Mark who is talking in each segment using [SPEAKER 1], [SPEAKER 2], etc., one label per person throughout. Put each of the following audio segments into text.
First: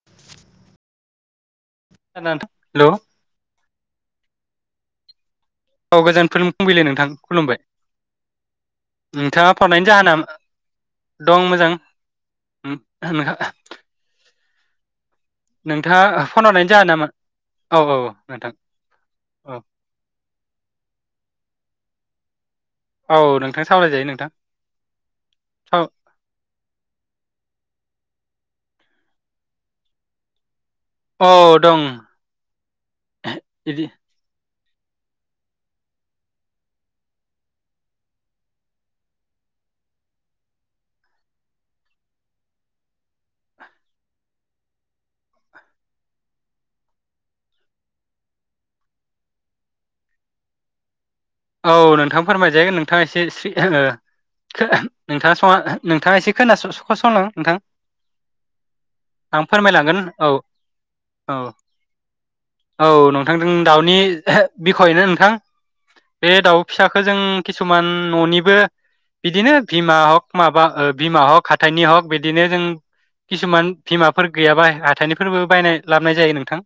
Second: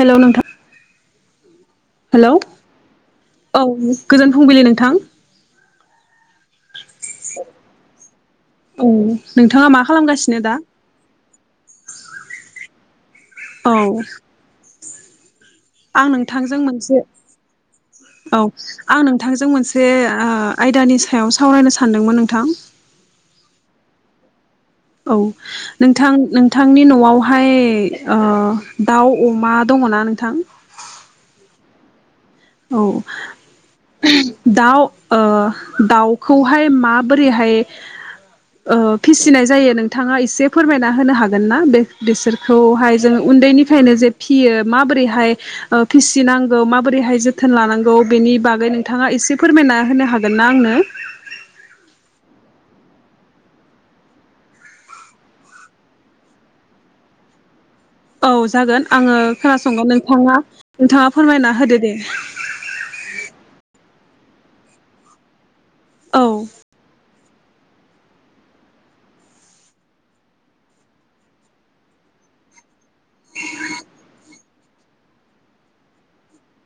[SPEAKER 1] हेल' नोंथां hello
[SPEAKER 2] hello
[SPEAKER 1] औ गोजोन फुंबिलि नों थां
[SPEAKER 2] औ गोजोन फुंबिलि नोंथां खुलुमबाय नोंथाङा फन
[SPEAKER 1] मा
[SPEAKER 2] हरनायनि जाहोना
[SPEAKER 1] खालामगासिनो दा
[SPEAKER 2] ओ दं मोजां [unintelligible]
[SPEAKER 1] औ आं
[SPEAKER 2] नोंथाङा फन
[SPEAKER 1] नोंथांजों
[SPEAKER 2] हरनायनि
[SPEAKER 1] मोनसे
[SPEAKER 2] जाहोनामोन औ
[SPEAKER 1] औ
[SPEAKER 2] नोंथां
[SPEAKER 1] आं नोंथांजों
[SPEAKER 2] औ
[SPEAKER 1] मोनसे ओ आयदानि सायावसो सावरायनो सानदोंमोन नोंथां।
[SPEAKER 2] औ नोंथां सावरायजायो नोंथां।
[SPEAKER 1] औ नोंथां नोंथांनि न'आवहाय ओ दाउ अमा दङना नोंथां?
[SPEAKER 2] औ दं
[SPEAKER 1] औ
[SPEAKER 2] बिदि
[SPEAKER 1] दाउ ओ दाउखौहाय माबोरैहाय ओ फिसिनाय जायो नोंथाङा एसे फोरमायना होनो हागोन ना बे बिसोरखौहाय जों उन्दैनिफ्रायनो जे फियो माबोरैहाय ओ फिसिनांगौ माबोरैहाय जो थोन लानांगौ बेनि बागै नोंथाङा एसे फोरमायना होनो हागोन ना आंनो?
[SPEAKER 2] औ नोंथां फोरमायजागोन नोंथाङा एसे [unintelligible] नोंथाङा स नोंथाङा एसे खोन संला नोंथां
[SPEAKER 1] औ जागोन आङो
[SPEAKER 2] आं
[SPEAKER 1] खोनासंगोन
[SPEAKER 2] फोरमायलांगोन औ
[SPEAKER 1] नोंथाङा नोंथाङा
[SPEAKER 2] औ
[SPEAKER 1] फोरमायना होदो दे।
[SPEAKER 2] औ नोंथांजों दाउनि बिखयनो नोंथां
[SPEAKER 1] औ
[SPEAKER 2] बे दाउ फिसाखौ जों किसुमान न'निबो बिदिनो बिमा हक माबा बिमा हक हाथाइनि हक बिदिनो जों किसुमान बिमाफोर गैयाबा हाथाइनिफोरबो बायना लाबोनाय जायो नोंथां।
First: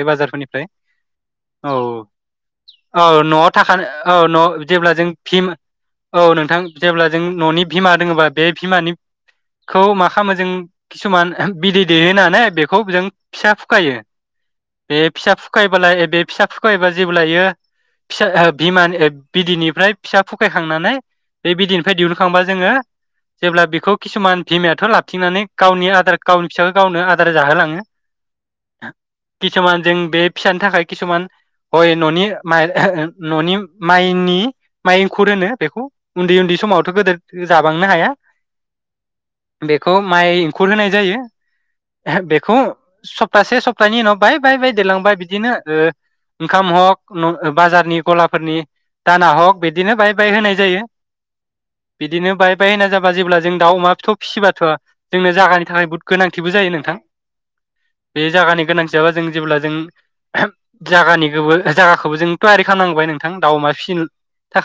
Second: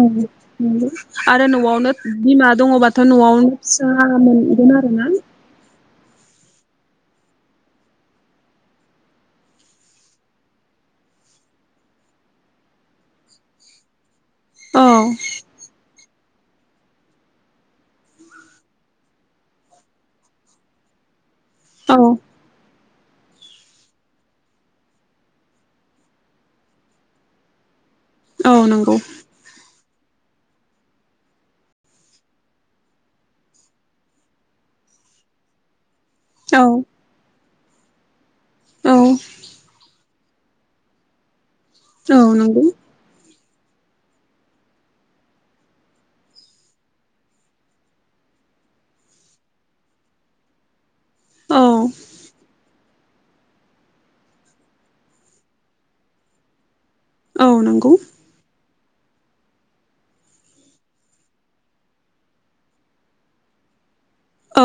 [SPEAKER 1] औ
[SPEAKER 2] बाजारफोरनिफ्राय
[SPEAKER 1] नंगौ आरो
[SPEAKER 2] औ
[SPEAKER 1] न'आवनो बिमा दङबाथ' न'आवनो
[SPEAKER 2] [unintelligible]
[SPEAKER 1] फिसा
[SPEAKER 2] औ न'
[SPEAKER 1] मोनगोन आरो
[SPEAKER 2] जेब्ला
[SPEAKER 1] ना
[SPEAKER 2] जों औ नोंथां जेब्ला जों ननि भिमा दोङोबा बे भिमानिखौ मा खालामो जों किसुमान बिदै दैेयो होननानै बेखौ जों फिसा फुखायो।
[SPEAKER 1] औ
[SPEAKER 2] बे फिसा फुखायोबालाय ए बे। फिसा फुखायोबा जेबो लायो। फिसा बिमानि बिदिनिफ्राय फिसा फुखायखांनानै बे बिदिनिफ्राय
[SPEAKER 1] औ
[SPEAKER 2] दिहुनखांबा जोङो जेब्ला बेखौ किसुमान बिमायाथ लाथिंनानै गावनि आदार गावनि फिसाखौ गावनो आदार जाहोलाङो।
[SPEAKER 1] औ नंगौ
[SPEAKER 2] किसुमान जों बे फिसानि थाखाय किसुमान हय ननि माइ ननि माइनि माइ एखुर होनो बेखौ। उन्दै उन्दै
[SPEAKER 1] औ
[SPEAKER 2] समावथ गोदो जाबांनो हाया।
[SPEAKER 1] औ
[SPEAKER 2] बेखौ माइ एंखुर होनाय जायो।
[SPEAKER 1] औ
[SPEAKER 2] बेखौ
[SPEAKER 1] नंगौ
[SPEAKER 2] स सप्तासे सप्तानि उनाव बाय बाय बाय देलांबाय बिदिनो ओंखाम हक बाजारनि गलाफोरनि दाना हग बिदिनो बाय बाय होनाय जायो।
[SPEAKER 1] औ
[SPEAKER 2] बिदिनो बाय बाय होनाय जाबाय जेब्ला जों दाउ अमा फिथौ फिसिबाथ जोंनो जानि थाखाय बहुद गोनांथिबो जायो नोंथां
[SPEAKER 1] औ नंगौ
[SPEAKER 2] बे जायगानि गोनां जाबा जों जेब्ला जों जायागानिखौबो जागाखौबो जों थयारि खालामनांबाय नोंथां दाउमा फिसि
[SPEAKER 1] औ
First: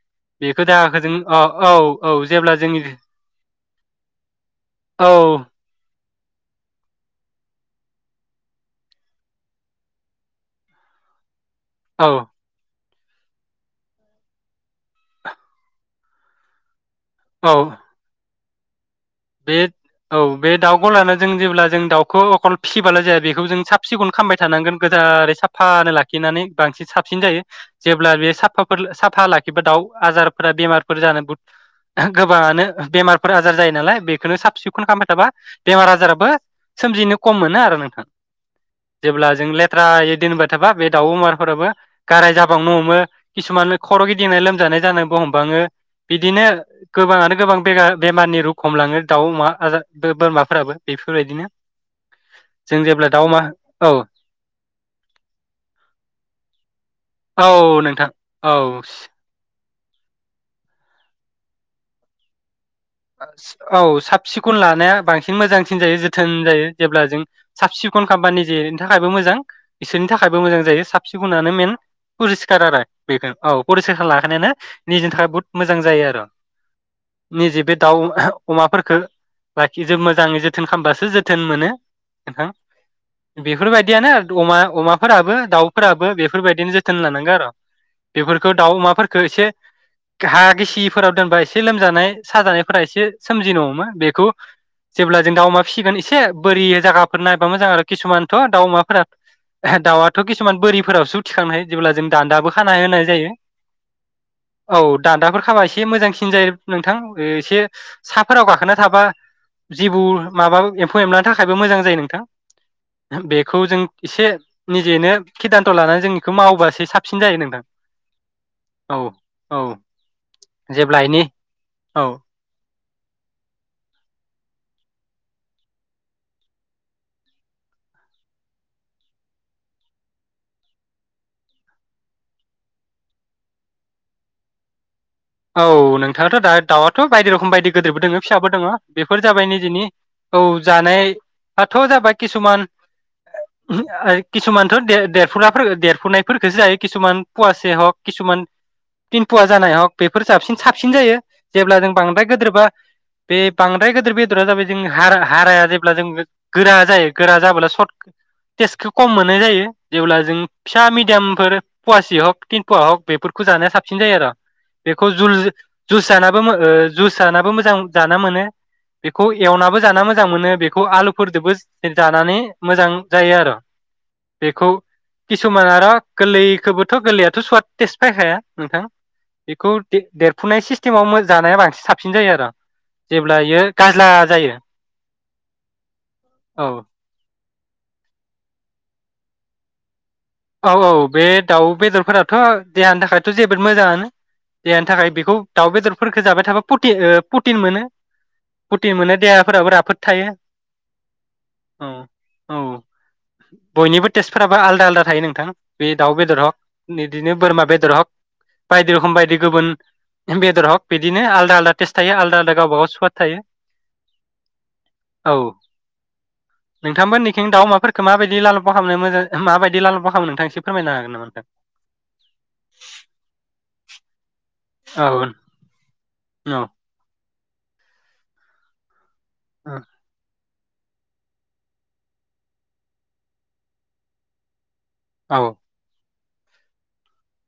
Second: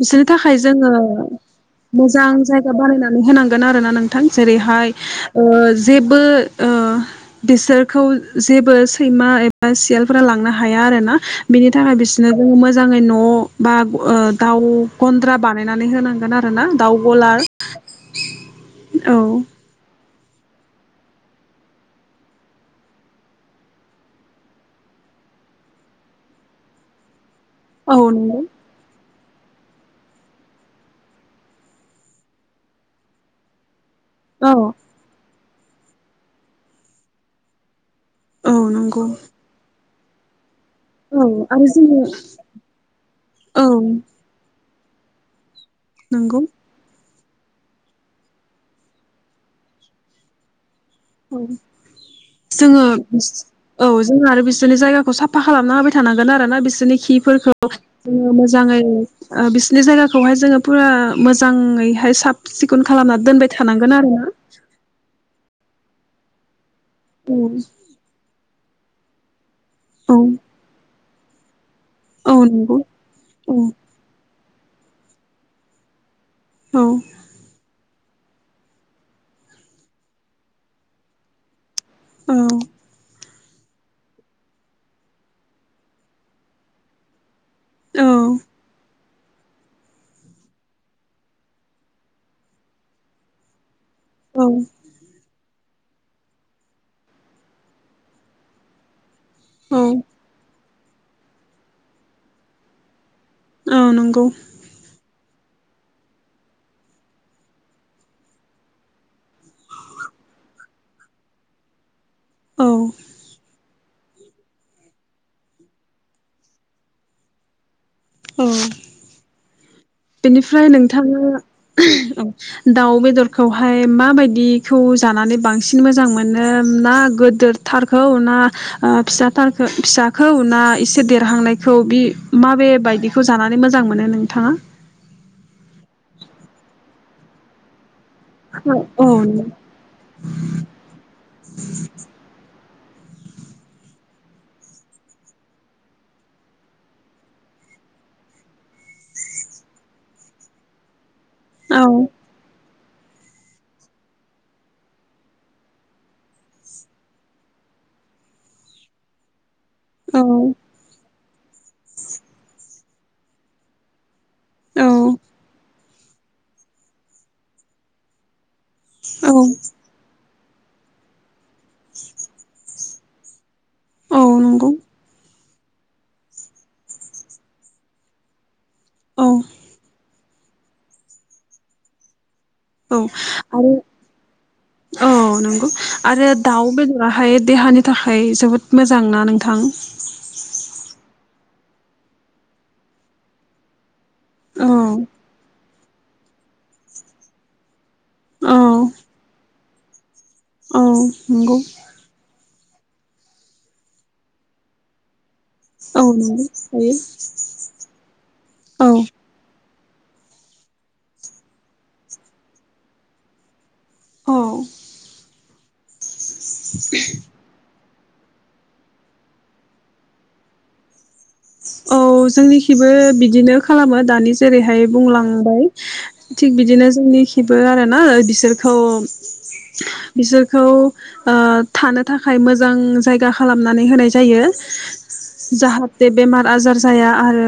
[SPEAKER 1] बिसोरनि थाखाय जोङो
[SPEAKER 2] जों अ औ औ
[SPEAKER 1] मोजां
[SPEAKER 2] जेब्ला
[SPEAKER 1] जायगा
[SPEAKER 2] जोंनि
[SPEAKER 1] बानायनानै होनांगोन आरोना नोंथां जेरैहाय
[SPEAKER 2] औ
[SPEAKER 1] जे बो ओ बिसोरखौ जेबो सैमा एबा सियालफोरा लांनो हाया आरोना। बिनि थाखाय
[SPEAKER 2] औ
[SPEAKER 1] बिसोरनो जोङो मोन मोजाङै न बा ओ दाउ गन्द्रा बानायनानै होनांगोन आरो ना दावगलार
[SPEAKER 2] औ
[SPEAKER 1] औ
[SPEAKER 2] बे औ बे दाउ गलानो जों जेब्ला जों दाउखौ अखल फिसिबोला जाया बेखौ जों साब सिखन खालामामबाय थानांगोन गोजारै साफानो लाखिनानै बांसिन साबसिन जायो।
[SPEAKER 1] औ
[SPEAKER 2] जेब्ला बे
[SPEAKER 1] नंगौ
[SPEAKER 2] साफाफोर साफ फा लाखिबा दाउ आजारफोरा बेमारफोर जानो बु गोबाङानो बेमारफोर आजार जायो नालाय बेखौनो साब
[SPEAKER 1] औ
[SPEAKER 2] सिखन खालामबाय थाबा बेमार आजाराबो सोमजिनो खम मोनो आरो नोंथां।
[SPEAKER 1] औ नंगौ
[SPEAKER 2] जेब्ला जों लेफ्ट। थ्रा एदिननिफाय थाबा बे दाउ
[SPEAKER 1] औ आरो
[SPEAKER 2] अमारफोराबो
[SPEAKER 1] जोङो
[SPEAKER 2] गाराय जाबांनो हमो
[SPEAKER 1] औ
[SPEAKER 2] किसुमान खर' गिदिंनाय लोमजानाय जानोबो हमबाङो
[SPEAKER 1] नंगौ
[SPEAKER 2] बिदिनो गोबाङानो गोबां बेरा-बेमारनि रुग हमलाङो दाउ अमा आजार बोरमाफोराबो
[SPEAKER 1] औ
[SPEAKER 2] बेफोरबायदिनो
[SPEAKER 1] जोङो
[SPEAKER 2] जों जेब्ला दाउ अमा
[SPEAKER 1] औ जोंङो आरो बिसोरनि जायगाखौ साफा खालामना होबाय थानां गोन आरो ना बिसोरनि
[SPEAKER 2] औ
[SPEAKER 1] खिफोरखौ
[SPEAKER 2] नोंथां
[SPEAKER 1] जोंङो मोजांङै
[SPEAKER 2] औ
[SPEAKER 1] ओ बिसोर नि जायगाखौहाय जोंङो फुरा मोजांङैहाय साब सि खोन खालामनानै दोनबाय थानांगोन
[SPEAKER 2] औ
[SPEAKER 1] आरो
[SPEAKER 2] साब
[SPEAKER 1] ना
[SPEAKER 2] सिखन लानाया बांसिन मोजांसिन जायो जोथोन जायो जेब्ला जों
[SPEAKER 1] औ
[SPEAKER 2] साब सिखन खाम्बा निजे थाखायबो मोजां बिसोरनि
[SPEAKER 1] औ
[SPEAKER 2] थाखायबो मोजां जायो साफ सिखनानो मेन
[SPEAKER 1] औ
[SPEAKER 2] परिस्कार
[SPEAKER 1] नंगौ
[SPEAKER 2] आरो बेनो औ परिस्कार खालायना लाखिनायानो निजेनि थाखाय बहुत मोजां जायो आरो
[SPEAKER 1] औ
[SPEAKER 2] निजेबो दाउ अमाफोरखौ लाखि जोब मोजांङै जोथोन खामबासो जोथोन मोनो नोंथां बेफोरबायदियानो अमा अमाफोराबो दाउफोराबो बेफोरबायदिनो जोथोन लानांगौ आरो
[SPEAKER 1] औ
[SPEAKER 2] बेफोरखौ दाउ अमा फोर खौ एसे हा गिसिफोराव दोनबा एसे लोमजानाय साजानाय फोरा एसे सोमजिनो हमो बेखौ
[SPEAKER 1] औ
[SPEAKER 2] जेब्ला जों दाउ अमा फिसिगोन एसे बोरि जगाफोर नायबा मोजां आरो किसुमानथ' दाउ अमाफोरा
[SPEAKER 1] औ
[SPEAKER 2] दाउवाथ' किसुमान बोरि फोरावसो थिखांनो हायो जेब्ला जों दान्दाबो खाना होनाय जायो
[SPEAKER 1] औ नंगौ
[SPEAKER 2] औ दान्दाफोर खाबा एसे मोजांसिन जायो नोंथां एसे साहाफोराव गाखोना थाबा जेबौ माबाो एम्फौ एमला थाखायबो मोजां जायो नोंथां
[SPEAKER 1] औ
[SPEAKER 2] बेखौ जों एसे निजेनो सिदानथ' लानानै जोंनिखौ मावोबासो साबसिन जायो नोंथां
[SPEAKER 1] औ
[SPEAKER 2] औ औ
[SPEAKER 1] बेनिफ्राय
[SPEAKER 2] जेब्ला इनि
[SPEAKER 1] नोंथाङा
[SPEAKER 2] औ
[SPEAKER 1] दाउ बेदरखौहाय माबायदिखौ जानानै बांसिन मोजां मोनो ना गोदोरथारखौ ना ओ फिसाथारखो फिसाखौ ना एसे देरहांनायखौ बि माबे बदिखौ जानानै मोजां मोनो नोंथाङा?
[SPEAKER 2] औ नोंथाङाथ' दा दाउआथ' बायदि रोखोम बायदि गोदोरबो दोङो। फिसाबो दोङो
[SPEAKER 1] औ
[SPEAKER 2] बेफोर जाबाय निजिनि औ जानायाथ' जाबाय किसुमान ओ किसुमानथ' देरफुनाफोर देरफुनायफोरखौसो जायो किसुमान पवासे हक किसुमान तिन पुवा जानाय हक। बेफोर साबसिन साबसिन जायो। जेब्ला जों
[SPEAKER 1] औ
[SPEAKER 2] बांद्राय गोदोरबा। बे बांद्राय गेदिर बेदरा जाबाय जों हाराया जेब्ला जों गोरा जायो गोरा जाब्ला सर्ट टेस्टखौ खम मोननाय जायो।
[SPEAKER 1] औ
[SPEAKER 2] जेब्ला जों फिसा मिडियाम। फोर पवासि हक तिन पुवा हक बेफोरखौ जानाया साबसिन जायो आर'।
[SPEAKER 1] औ
[SPEAKER 2] बेखौ जुल जुस जानाबो मो ओ जुइस जानाबो मोजां जाना मोनो।
[SPEAKER 1] औ
[SPEAKER 2] बेखौ एवनाबो जाना मोज मोजां मोनो बेखौ आलुफोरजोंबो। जानानै मोजां। जायो आर'।
[SPEAKER 1] औ नंगौ
[SPEAKER 2] बेखौ किसुमान आरो गोरलैखौबोथ' गोरलैयाथ' सुवाट टेस्ट फैखाया नोंथां।
[SPEAKER 1] औ
[SPEAKER 2] बेखौ दे देरफुनाय सिस्टेमाव जानाया बांसिन साबसिन जायो आर '।
[SPEAKER 1] औ आरो औ नंगौ आरो
[SPEAKER 2] औ
[SPEAKER 1] दाउ बेदराहाय। देहानि थाखाय जोबोद मोजां ना नोंथां?
[SPEAKER 2] औ औ बे दाउ बेदरफोराथ' देहानि थाखायथ' जोबोद मोजाङानो
[SPEAKER 1] औ
[SPEAKER 2] देहानि थाखाय बेखौ दाउ बेदरफोरखौ जाबाय थाबा प्र प्रटिन मोनो
[SPEAKER 1] औ
[SPEAKER 2] प्रटिन मोनो देहाफोराबो राफोद थायो।
[SPEAKER 1] औ नोंगौ।
[SPEAKER 2] औ औ बयनिबो टेस्टफोराबो आलदा आलदा। थायो नोंथां। बे
[SPEAKER 1] औ
[SPEAKER 2] दाउ बेदर
[SPEAKER 1] नंगौ हायो
[SPEAKER 2] हग बिदिनो बोरमा बेदर हग
[SPEAKER 1] औ
[SPEAKER 2] बायदि रखोम बायदि गुबुन। बेदर हक बिदिनो आलदा आलदा टेस्ट थायो आलदा आलदा गावबा गाव स्वाद थायो।
[SPEAKER 1] औ
[SPEAKER 2] औ नोंथांमोननिथिं दाउ अमाफोरखौ माबायदि लालुफा खालामनो मोजां माबायदि लाल मा खालामो नोंथां एसे फोरमायनो हागोन नामा नोंथां?
[SPEAKER 1] औ जोंनिखिबो फाय बुंलांबाय। थिग बिदिनो जोंनि थिबो आरोना बिसोरखौ। बिसोर खौ ओ थानो थाखाय मोजां जायगा खालामनानै होनाय जायो।
[SPEAKER 2] औ
[SPEAKER 1] जाहा ते बेमार बाजार जाया आरो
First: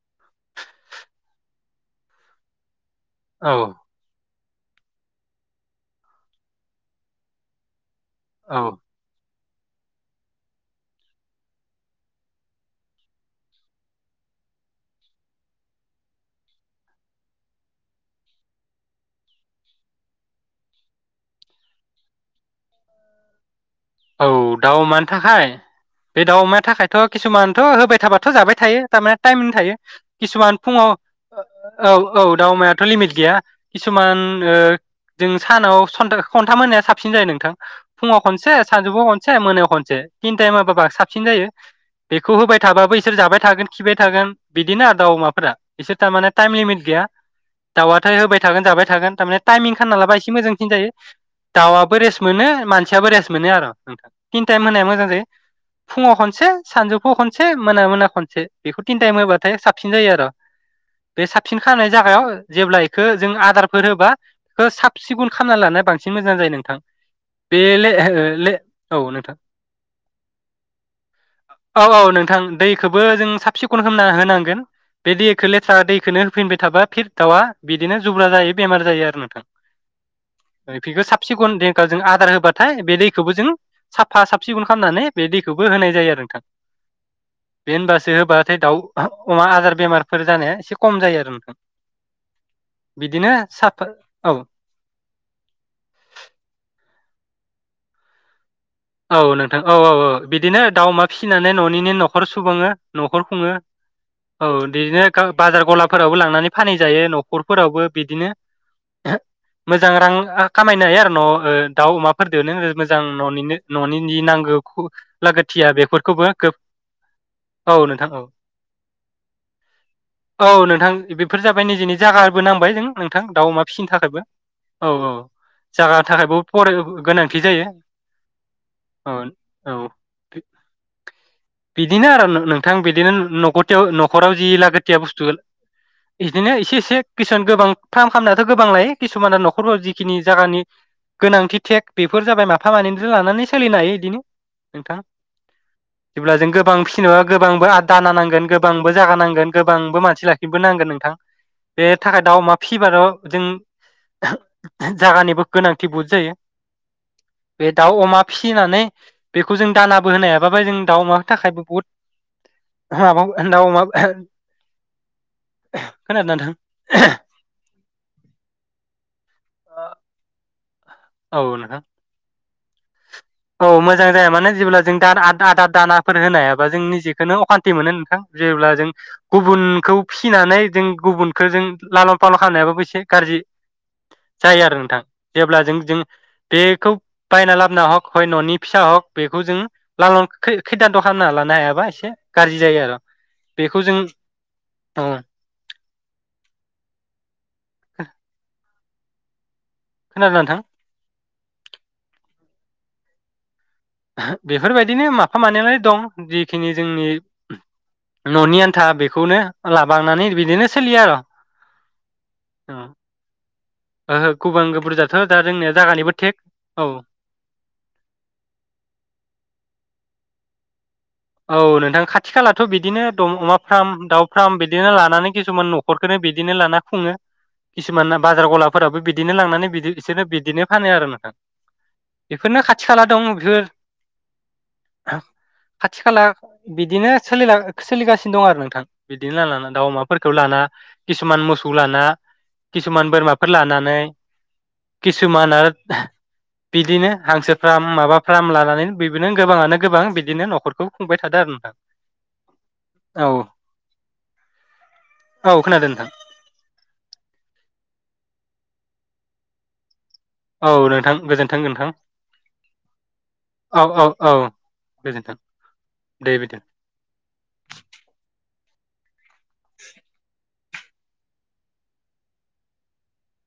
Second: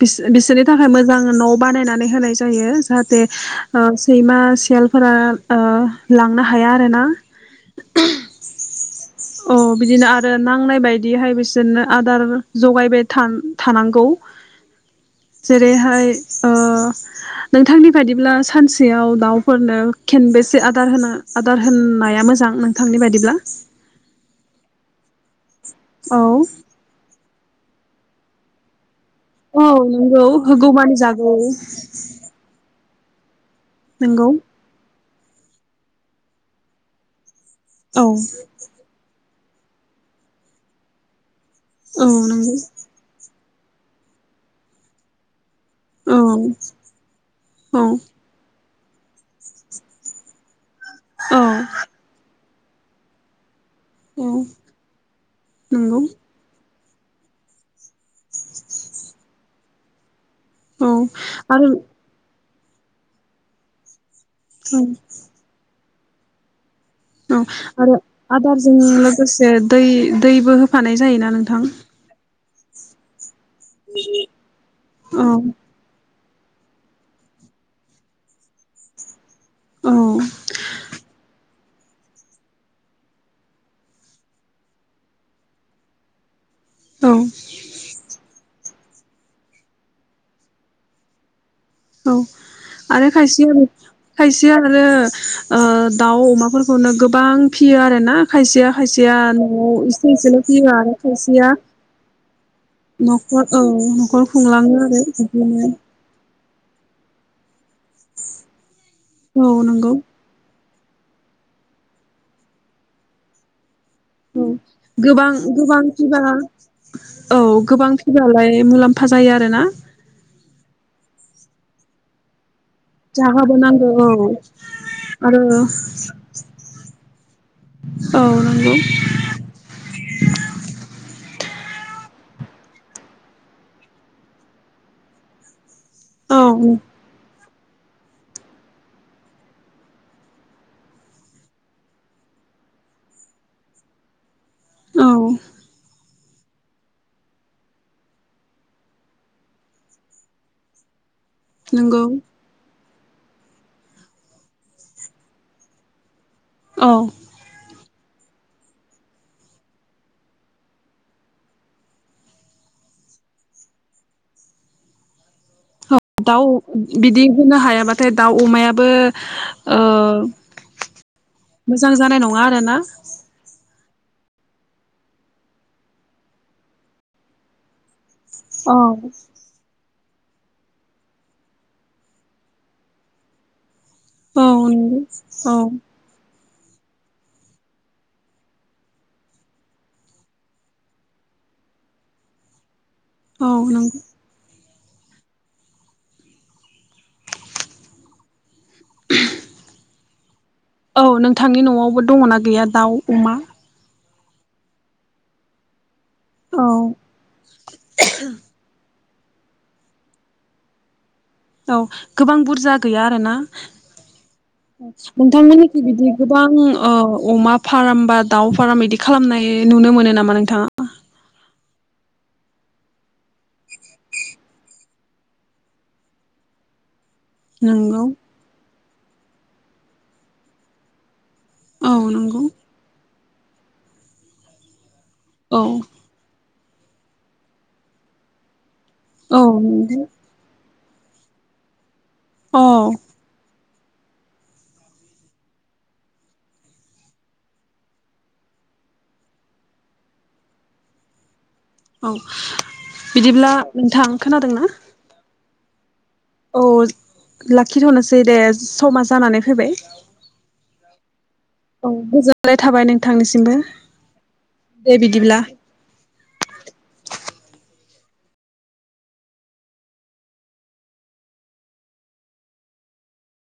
[SPEAKER 1] बिसो बिसोरनि थाखाय मोजां न' बानायनानै होनाय जायो। जाटे
[SPEAKER 2] औ औ
[SPEAKER 1] ओ सैमा सेलफोरा ओ लांनो हाया आरोना
[SPEAKER 2] औ
[SPEAKER 1] अ बिदिनो आरो नांनाय बायदिहाय बिसोरनो आदार जगायबाय थान थानांगौ जेरैहाय ओ नोंथांनि बादिब्ला सानसेयाव दावफोरनो खेनबेसे आदार होनो आदार होन्नाया मोजां नोंथांनि बायदिब्ला?
[SPEAKER 2] औ दाउ अमानि थाखाय
[SPEAKER 1] औ
[SPEAKER 2] बे दाउ अमा थाखायथ' किसुमानथ' होबाय थाबाथ' जाबाय थायो। थारमाने टाइम
[SPEAKER 1] औ
[SPEAKER 2] थायो
[SPEAKER 1] नंगौ
[SPEAKER 2] किसुमान फुङाव
[SPEAKER 1] होगौमानि जागौ
[SPEAKER 2] ओ ओ औ औ दाउ अमाया थ' लिमिट गैया। किसुमान
[SPEAKER 1] नंगौ
[SPEAKER 2] ओ जों सानाव सनथा सनथाम होनाया साबसिन जायो नोंथां।
[SPEAKER 1] औ
[SPEAKER 2] फुङाव खनसे सानजौफुआव खनसे मोनायाव खनसे तिनटायाव होबाबा साबसिन जायो।
[SPEAKER 1] औ
[SPEAKER 2] बेखौ
[SPEAKER 1] नंगौ
[SPEAKER 2] होबाय थाबाबो इसोर जाबाय थागोन। खिबाय थागोन बिदिनो दाउ अमाफोरा बिसोर टामाने टाइम
[SPEAKER 1] औ
[SPEAKER 2] लिमिट गैया
[SPEAKER 1] औ
[SPEAKER 2] दाउआथाय होबाय थागोन जाबाय थ थागोन थानाया टाइमिं होना लाबा एसे मोजां। सिनजायो
[SPEAKER 1] औ
[SPEAKER 2] दाउआबो रेस मोनो। मानसियाबो रेस मोनो आर' थां
[SPEAKER 1] औ
[SPEAKER 2] टिन टाइम होनाया मोजां जायो
[SPEAKER 1] नंगौ
[SPEAKER 2] फुङाव खनसे सानजौफु खनसे मोना मोना खनसे बिखौ टिन टाइम होबाथाय साब सिन जाय' आर'
[SPEAKER 1] औ
[SPEAKER 2] बे साबसिन
[SPEAKER 1] आरो
[SPEAKER 2] खानाय जागायाव जेब्ला इखो जों आदारफोर होबा हो
[SPEAKER 1] औ
[SPEAKER 2] साब सिगुन खामना लानाय बांस सिं मोजां जायो नोंथां।
[SPEAKER 1] औ
[SPEAKER 2] बे ले
[SPEAKER 1] आरो
[SPEAKER 2] ले
[SPEAKER 1] आदारजों
[SPEAKER 2] औ नोंथां
[SPEAKER 1] लोगोसे दै दैबो होफानाय जायोना नोंथां?
[SPEAKER 2] थां दैखोबो जों सा सिखुन खामना होनांगोन बे
[SPEAKER 1] औ
[SPEAKER 2] दैखो लेथ्रा दैखोनो होफिनबाय थाबा फिर दाउआ बिदिनो जुब्रा जायो बेमार जायो आरो नोंथां।
[SPEAKER 1] औ
[SPEAKER 2] ओ इफिनखो साब सिगुन दि जोंहा आदार होबाथाय बेनि दैखौबो जों साफा साब सिखन खालामनानै बे दैखौबो होनाय जायो आरो नोंथां बे होनबासो होबाथाय दाउ अमा आजार बेमारफोर जानाया एसे खम जायो आरो नोंथां
[SPEAKER 1] औ आरो
[SPEAKER 2] बिदिनो
[SPEAKER 1] खायसे
[SPEAKER 2] साफा औ
[SPEAKER 1] खायसे आरो दाउ अमाफोरखौनो गोब गोबां फियो आरो ना खायसेया खायसेया
[SPEAKER 2] औ
[SPEAKER 1] न'आव
[SPEAKER 2] नोंथां औ औ
[SPEAKER 1] एसे
[SPEAKER 2] औ
[SPEAKER 1] एसेल'
[SPEAKER 2] बिदिनो
[SPEAKER 1] फियो
[SPEAKER 2] दाउ
[SPEAKER 1] आरो
[SPEAKER 2] अमा
[SPEAKER 1] खायसेया
[SPEAKER 2] फिसिनानै ननिनो नखर सुबुङो नखर खुङो
[SPEAKER 1] औ न'खर
[SPEAKER 2] औ
[SPEAKER 1] खुंलाङो आरो
[SPEAKER 2] बिदिनो बाजार
[SPEAKER 1] बिदिनो
[SPEAKER 2] गलाफोरावबो लांनानै फानै जायो नखर फोरावबो बिदिनो
[SPEAKER 1] औ नंगौ
[SPEAKER 2] मोजां रां आ खामायनो हायो आरो न दाउ अमाफोरजों मोजां ननिनो न'नि नांगौ
[SPEAKER 1] गोबां
[SPEAKER 2] लागाथिया
[SPEAKER 1] गोबां फिबा
[SPEAKER 2] बेफोरखौबो
[SPEAKER 1] औ गोबां
[SPEAKER 2] नोंथां औ
[SPEAKER 1] फिबालाय मुलाम्फा जायो आरोना
[SPEAKER 2] औ नोंथां बेफोर जाबाय निजिनि जागाबो नोंथां बेबादिनो नोंथां दाउ
[SPEAKER 1] जाहोबो
[SPEAKER 2] अमा
[SPEAKER 1] नांगौ
[SPEAKER 2] फिसिनि थाखायबो
[SPEAKER 1] औ
[SPEAKER 2] औ औ
[SPEAKER 1] आरो
[SPEAKER 2] जागा थाखायबो फराय गोनां थि जायो
[SPEAKER 1] औ नंगौ
[SPEAKER 2] अन औे बिदिनो आरो नोंथां बिदिनो नथथियाव नखराव जि लागोथिया बुस्थु
[SPEAKER 1] औ
[SPEAKER 2] बिदिनो एसे एसे किसान गोबां फार्म खालामनायाथ गोबां लायो किसुमाना नखरफोराव जिखिनि जायगानि गोनांथि थेक बेफोर जाबाय माफा मानैनि बि लानानै सोलिनो हायो इदिनो नोंथां
[SPEAKER 1] औ
[SPEAKER 2] जेब्ला जों गोबां फिसिनोबा गोबांबो आ दाना नांगोन गोबांबो जागा नांगोन गोबांबो मानसि लाखिनोबो नांगोन नोंथां बे
[SPEAKER 1] नंगौ
[SPEAKER 2] थाखाय दाउ अमा फि सिबाल जों जागानिबो गोनांथि बहुद जायो
[SPEAKER 1] औ
[SPEAKER 2] बे दाउ अमा फिसिनानै बेखौ जों दानाबो होनो हायाबाबाय जों दाउ अमानि थाखायबो बहुद माबा दाउ अमा
[SPEAKER 1] ओ
[SPEAKER 2] खोनादों
[SPEAKER 1] दाउ
[SPEAKER 2] ना नोंथां?
[SPEAKER 1] बिदि होनो हायाबाथाय दाउ अमायाबो ओ
[SPEAKER 2] औ नोंथां
[SPEAKER 1] मोजां जानाय नङा मानोना
[SPEAKER 2] औ मोजां जाया माने जेब्ला जों आदार दानाफोर होनायाबा जों निजेखौनो अखान्थि मोनो नोंथां जेब्ला
[SPEAKER 1] औ
[SPEAKER 2] जों गुबुनखौ फिसिनानै जों गुबुनखौ जों लालां फाल' खालामनायाबो एसे गाज्रि
[SPEAKER 1] औ
[SPEAKER 2] जायो आरो
[SPEAKER 1] नंगौ
[SPEAKER 2] नोंथां जेब्ला जों
[SPEAKER 1] औ
[SPEAKER 2] जों बेखौ बायना लाबना हक हय न'नि फिसा हक बेखौ जों लाल खै खैदानथ' खालामना लानो हायाबा एसे गाज्रि जायो आरो।
[SPEAKER 1] औ
[SPEAKER 2] बेखौ
[SPEAKER 1] नों
[SPEAKER 2] जों औ। [unintelligible] खोनादों नोंथां?
[SPEAKER 1] औ नोंथांनि न'आवबो दङना गैया? दाउ अमा
[SPEAKER 2] बेफोरबायदिनो माफा मानैयालाय दं।
[SPEAKER 1] औ
[SPEAKER 2] जिखिनि जोंनि न'नि आन्था बे बेखौनो लाबांनानै बिदिनो सोलियो आरो।
[SPEAKER 1] औ गोबां बुरजा
[SPEAKER 2] ओं
[SPEAKER 1] गैया आरोना।
[SPEAKER 2] ओहो गुबुन बुरजाथ' दा जोंनिया
[SPEAKER 1] नोंथांमोनिखै
[SPEAKER 2] जागानिबो
[SPEAKER 1] बिदि
[SPEAKER 2] थेक
[SPEAKER 1] गोबां
[SPEAKER 2] औ
[SPEAKER 1] अमा फार्म बा दाउ फार्म बिदि खालामनाय नुनो मोनो नामा? नोंथाङा।
[SPEAKER 2] औ नोंथां खाथि खालाथ' बिदिनो द अमा फार्म दाउ फार्म बिदिनो लानानै किसुमान न'खरखौनो बिदिनो लाना खुङो।
[SPEAKER 1] नंगौ
[SPEAKER 2] किसुमाना बाजार गला फोरावबो बिदिनो लांनानै बिदि बिसोरनो बिदिनो फानो आरो नोंथां।
[SPEAKER 1] औ नंगौ
[SPEAKER 2] बेफोरनो खाथि खाला दं। [unintelligible]
[SPEAKER 1] औ
[SPEAKER 2] खाथि खाला बिदिनो सोलिला सोलिगासिनो दं आरो नोंथां।
[SPEAKER 1] औ
[SPEAKER 2] बिदिनो लाना दाउ
[SPEAKER 1] नंगौ
[SPEAKER 2] अमाफोरखौ लाना किसुमान मोसौ लाना
[SPEAKER 1] औ
[SPEAKER 2] किसुमान बोरमाफोर लानानै नै किसुमान आरो बिदिनो हांसो फार्म माबा फार्म लानानै बिनो गोबाङानो गोबां बिदिनो नखर खौ खुंबाय थादों
[SPEAKER 1] औ
[SPEAKER 2] औ
[SPEAKER 1] बिदिब्ला नोंथां खोनादों ना?
[SPEAKER 2] औ खोनादों नोंथां।
[SPEAKER 1] औ लाखिथ'नोसै दे समा जानानै फैबाय।
[SPEAKER 2] औ नोंथां गोजोन
[SPEAKER 1] औ गोजोनाय थाबाय नोंथांनिसिमबो
[SPEAKER 2] औ औ औ
[SPEAKER 1] दे
[SPEAKER 2] गोजोन्थों
[SPEAKER 1] बिदिब्ला।
[SPEAKER 2] दे बिदि [inaudible]